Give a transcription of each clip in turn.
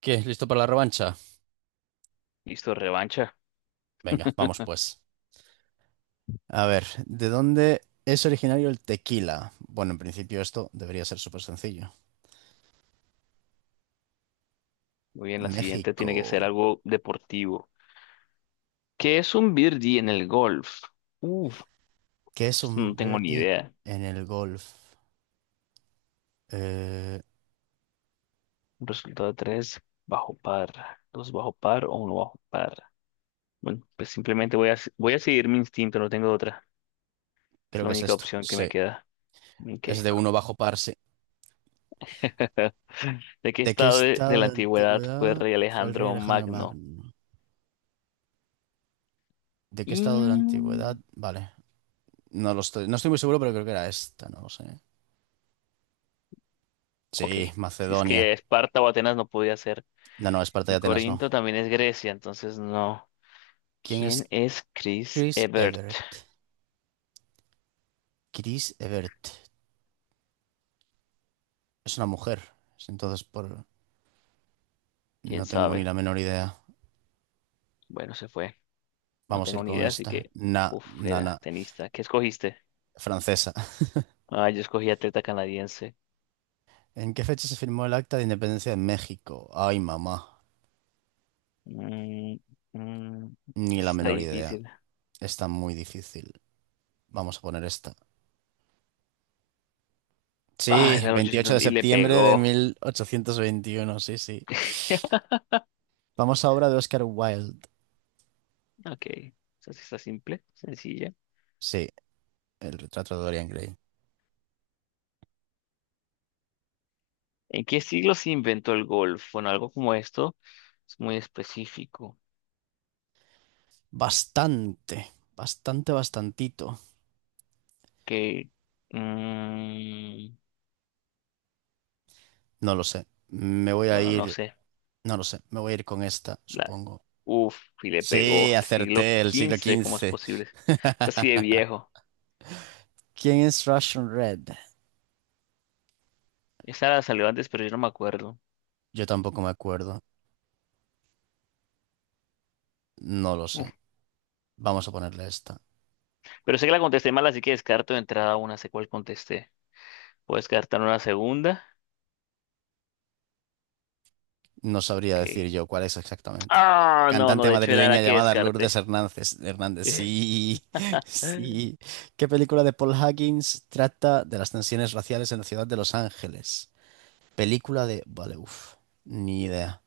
¿Qué? ¿Listo para la revancha? Listo, revancha. Venga, vamos pues. A ver, ¿de dónde es originario el tequila? Bueno, en principio esto debería ser súper sencillo. Muy bien, la siguiente tiene que México. ser algo deportivo. ¿Qué es un birdie en el golf? Uf, ¿Qué es esto no un tengo ni birdie idea. en el golf? Eh, Un resultado de tres bajo par, dos bajo par o uno bajo par. Bueno, pues simplemente voy a seguir mi instinto, no tengo otra. Es Creo la que es única esto. opción que me Sí, queda. Ok. es de uno bajo par, sí. ¿De qué ¿De qué estado de estado la de antigüedad fue antigüedad rey fue el rey Alejandro Alejandro Magno? Magno? ¿De qué estado de la antigüedad? Mm, Vale, no estoy muy seguro, pero creo que era esta, no lo sé. ok, Sí, si es que Macedonia. Esparta o Atenas no podía ser. No, no, Esparta y Y Atenas no. Corinto también es Grecia, entonces no. ¿Quién ¿Quién es es Chris Chris Evert? Everett? Chris Evert. Es una mujer. Entonces, por... ¿Quién no tengo ni sabe? la menor idea. Bueno, se fue. No Vamos a tengo ir ni con idea, así esta. que… Na, na, na. era tenista. ¿Qué escogiste? Francesa. Ah, yo escogí atleta canadiense. ¿En qué fecha se firmó el Acta de Independencia de México? Ay, mamá. Mm, mm, esta Ni la está menor idea. difícil. Está muy difícil. Vamos a poner esta. Ah, Sí, era el 28 800 de y le septiembre de pegó. 1821. Sí, sí. Vamos a obra de Oscar Wilde. Ok, ¿esa sí está simple, sencilla? Sí, el retrato de Dorian Gray. ¿En qué siglo se inventó el golf? Bueno, algo como esto es muy específico. Bastante. Bastante, bastantito. Que, mm, No lo sé. Me voy a bueno, no ir sé. No lo sé, me voy a ir con esta, La- supongo. Y le Sí, pegó. Siglo acerté el siglo XV, ¿cómo es XV. posible? Es así de viejo. ¿Quién es Russian Red? Esa la salió antes, pero yo no me acuerdo. Yo tampoco me acuerdo. No lo sé. Uf, Vamos a ponerle esta. Pero sé que la contesté mal, así que descarto de entrada una. Sé cuál contesté. Puedo descartar una segunda. No sabría Ok. decir yo cuál es exactamente. Ah, no, no, Cantante de hecho era madrileña la que llamada Lourdes descarté. Hernández. Hernández, sí, sí. ¿Qué película de Paul Higgins trata de las tensiones raciales en la ciudad de Los Ángeles? Película de... Vale, uff. Ni idea.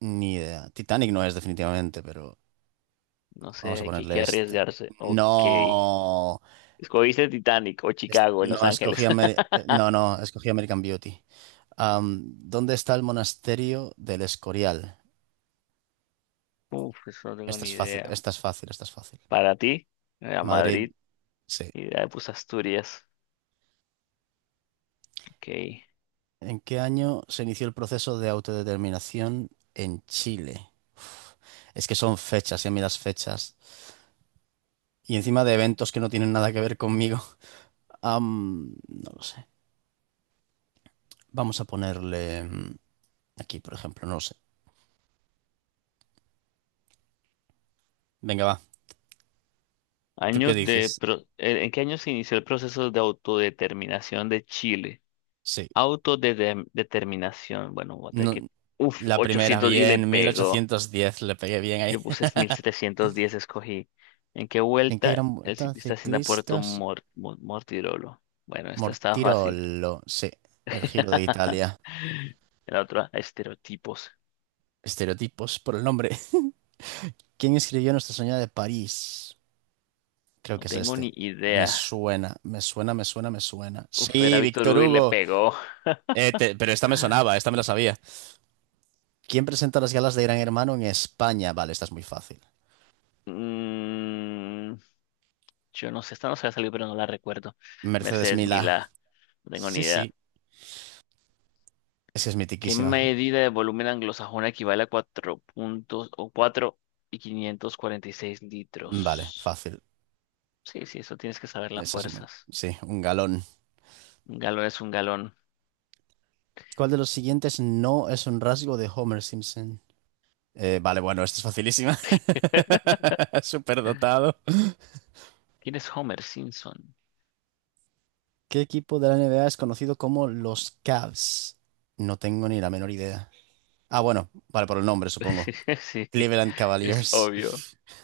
Ni idea. Titanic no es definitivamente, pero... No sé, Vamos a aquí hay ponerle que esta. arriesgarse. Ok. No. Escogiste Titanic o Chicago en Los No, Ángeles. No, no, escogí American Beauty. Am, ¿Dónde está el monasterio del Escorial? Eso no tengo Esta ni es fácil, idea. esta es fácil, esta es fácil. Para ti, era Madrid, Madrid sí. y ya puse Asturias. Ok. ¿En qué año se inició el proceso de autodeterminación en Chile? Uf, es que son fechas, y a mí las fechas. Y encima de eventos que no tienen nada que ver conmigo. No lo sé. Vamos a ponerle aquí, por ejemplo, no lo sé. Venga, va. ¿Tú qué dices? ¿En qué año se inició el proceso de autodeterminación de Chile? Sí. Autodeterminación, bueno, voy a tener No, que… la primera, 800 y le bien, mil pegó. ochocientos diez le pegué bien ahí. Yo puse 1710 escogí. ¿En qué ¿En qué vuelta gran el vuelta ciclista asciende a Puerto ciclistas? Mor- Mo- Mortirolo? Bueno, esta estaba fácil. Mortirolo, sí, el Giro de Italia. La otra, estereotipos. Estereotipos por el nombre. ¿Quién escribió Nuestra Señora de París? Creo No que es tengo este. ni Me idea. suena, me suena, me suena, me suena. Era Sí, Víctor Víctor Hugo y le Hugo. pegó. Pero esta me sonaba, esta me la sabía. ¿Quién presenta las galas de Gran Hermano en España? Vale, esta es muy fácil. Mm, Yo no sé, esta no se ha salido, pero no la recuerdo. Mercedes Mercedes Milá. Milá, no tengo ni Sí, idea. sí, es que es ¿Qué mitiquísima. medida de volumen anglosajona equivale a 4 puntos o 4 y 546 Vale, litros? fácil. Sí, sí, eso tienes que saber las Esa es muy- fuerzas. sí, un galón. Un galón es un galón. ¿Cuál de los siguientes no es un rasgo de Homer Simpson? Vale, bueno, esto es facilísima. Superdotado. ¿Quién es Homer Simpson? ¿Qué equipo de la NBA es conocido como los Cavs? No tengo ni la menor idea. Ah, bueno, vale, por el nombre, supongo. Sí, Cleveland es Cavaliers. obvio.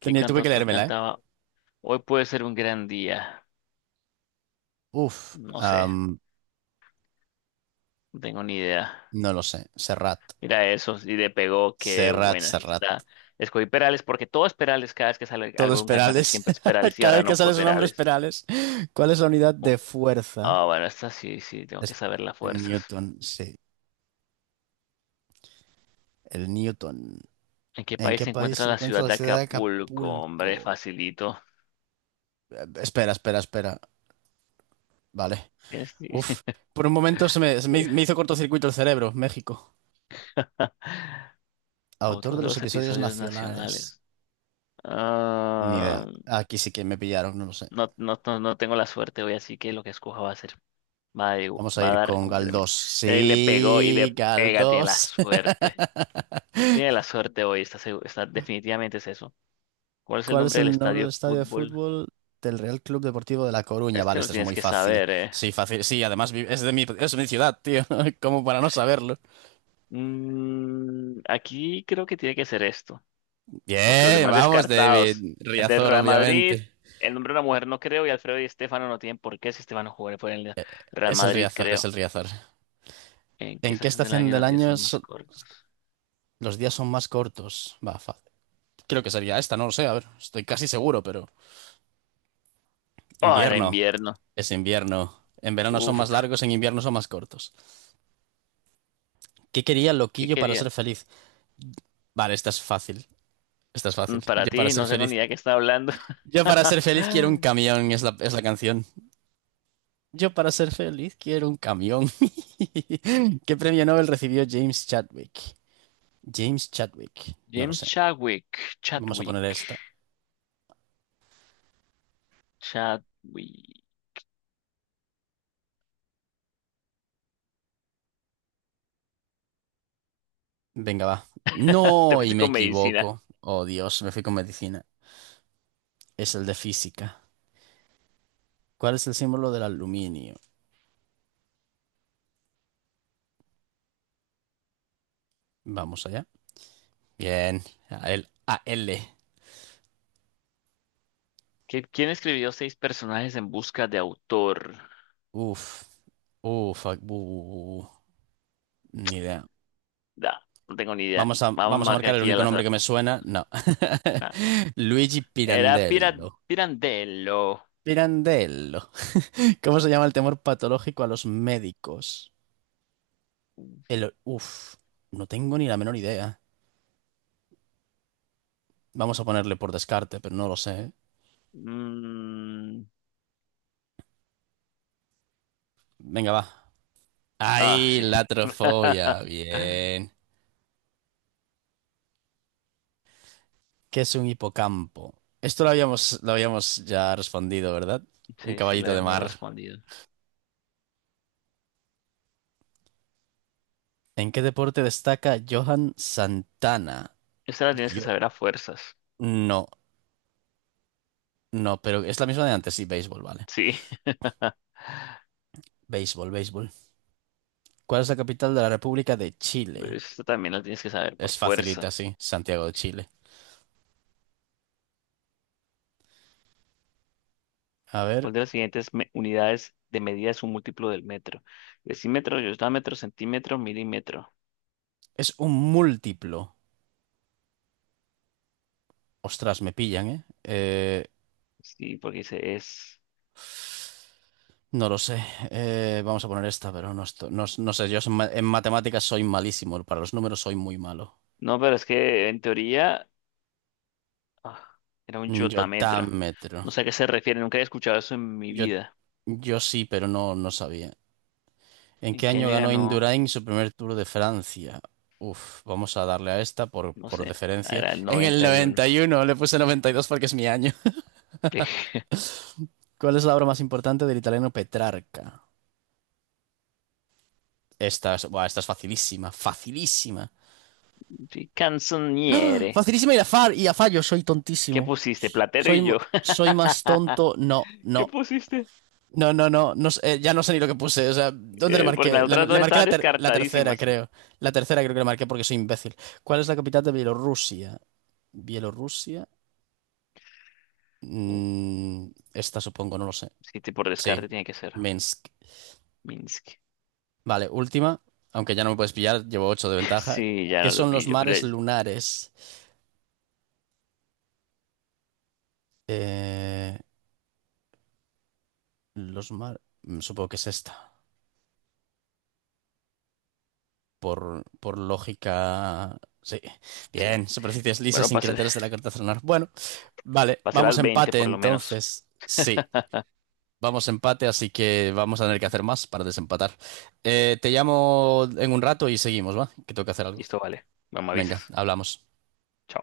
¿Qué tuve que cantautor leérmela, ¿eh? cantaba? Hoy puede ser un gran día. Uf, No sé, no tengo ni idea. no lo sé. Serrat. Mira eso, y le pegó, qué Serrat, buenas Serrat. está. Escogí Perales porque todo es Perales, cada vez que sale Todo algo es de un cantante Perales. siempre es Perales y Cada ahora vez no que sale fue su nombre es Perales. Perales. ¿Cuál es la unidad Oh, de fuerza? ah, bueno, esta sí, sí, tengo que Es saber las fuerzas. Newton, sí, el Newton. ¿En qué ¿En país qué se país encuentra se la encuentra ciudad la de ciudad de Acapulco? Hombre, Acapulco? facilito. Espera, espera, espera. Vale. Tienes- Uf, por un momento se me hizo cortocircuito el cerebro. México. Autor Otros de de los los episodios episodios nacionales. nacionales. Ni idea. Ah, Aquí sí que me pillaron, no lo sé. no, no, no, no tengo la suerte hoy, así que lo que escoja va a ser, va a, Vamos a va a ir dar con Galdós. completamente. Mira, y le pegó y Sí, le pega, tiene la Galdós. suerte. Tiene la suerte hoy, está, definitivamente es eso. ¿Cuál es el ¿Cuál es nombre del el nombre del estadio de estadio de fútbol? fútbol del Real Club Deportivo de La Coruña? Este Vale, lo este es tienes muy que fácil. saber, ¿eh? Sí, fácil. Sí, además es de mi ciudad, tío. Como para no saberlo. Aquí creo que tiene que ser esto, porque los Bien, demás vamos, descartados. David. El del Riazor, Real Madrid, obviamente. el nombre de una mujer no creo, y Alfredo y Estefano no tienen por qué si Estefano jugó por el Real Es el Madrid, Riazor, es el creo. Riazor. ¿En qué ¿En qué estación del estación año del los días año son más cortos? los días son más cortos? Va, fácil. Creo que sería esta, no lo sé, a ver, estoy casi seguro, pero... Oh, era Invierno, invierno. es invierno. En verano son más Uf, largos, en invierno son más cortos. ¿Qué quería ¿Qué Loquillo para ser quería? feliz? Vale, esta es fácil, esta es fácil. Para Yo para ti, ser no tengo ni feliz... idea de qué está hablando. Yo para ser feliz quiero un camión, es la canción. Yo para ser feliz quiero un camión. ¿Qué premio Nobel recibió James Chadwick? James Chadwick. No lo James sé. Chadwick, Vamos a Chadwick. poner esta. Chadwick. Venga, va. Te No, y fuiste me con medicina. equivoco. Oh, Dios, me fui con medicina. Es el de física. ¿Cuál es el símbolo del aluminio? Vamos allá. Bien. AL. AL. ¿Quién escribió seis personajes en busca de autor? Uf. Uf. Ni idea. Da, no tengo ni idea. Vamos a Vamos a marcar marcar el aquí único al nombre que azar. me suena. No. Ah, Luigi era Pira- Pirandello. Pirandello. Pirandello. ¿Cómo se llama el temor patológico a los médicos? El... Uf. No tengo ni la menor idea. Vamos a ponerle por descarte, pero no lo sé. ¿Eh? Mm, Venga, va. ah, Ahí, sí. la trofobia. Bien. ¿Qué es un hipocampo? Esto lo habíamos ya respondido, ¿verdad? Un Sí, sí, lo caballito de habíamos mar. respondido. ¿En qué deporte destaca Johan Santana? Esta la tienes que Yo. saber a fuerzas. No, no, pero es la misma de antes. Sí, béisbol, vale. Sí. Béisbol, béisbol. ¿Cuál es la capital de la República de Chile? Esta también la tienes que saber por Es facilita, fuerza. sí. Santiago de Chile. A ver. ¿Cuál de las unidades de medida es un múltiplo del metro? Decímetro, metro, centímetro, milímetro. Es un múltiplo. Ostras, me pillan, ¿eh? Sí, porque se es. No lo sé. Vamos a poner esta, pero no, no, no sé. Yo soy en matemáticas soy malísimo. Para los números soy muy malo. No, pero es que en teoría ah, era un yotametra. Yotámetro. No sé a qué se refiere, nunca he escuchado eso en mi Yo, vida. yo sí, pero no, no sabía. ¿En ¿En qué qué año año ganó ganó? Indurain su primer Tour de Francia? Uf, vamos a darle a esta No por sé, ah, deferencia. era el En el 91. 91. Le puse 92 porque es mi año. ¿Cuál es la obra más importante del italiano Petrarca? Esta es, buah, esta es facilísima, facilísima. Sí, Canzoniere. Facilísima y a fallo, soy ¿Qué tontísimo. pusiste? Platero Soy, y yo. soy más tonto. No, ¿Qué no. pusiste? No, no, no. Ya no sé ni lo que puse. O sea, ¿dónde le Porque marqué? las otras Le dos marqué estaban la tercera, descartadísimas. creo. La tercera creo que le marqué porque soy imbécil. ¿Cuál es la capital de Bielorrusia? Bielorrusia. Uh, Esta supongo, no lo sé. Sí, por Sí, descarte tiene que ser Minsk. Minsk. Vale, última. Aunque ya no me puedes pillar, llevo 8 de ventaja. Sí, ya ¿Qué no lo son los pillo, pero mares lunares? Eh, los mares... Supongo que es esta, por lógica. Sí, sí. bien, superficies lisas Bueno, sin pasé, cráteres de la carta lunar. Bueno, vale, pasé vamos las a 20 empate por lo menos. entonces. Sí, vamos a empate, así que vamos a tener que hacer más para desempatar. Te llamo en un rato y seguimos, ¿va? Que tengo que hacer algo. Listo, vale. Mamá Venga, avisas. hablamos. Chao.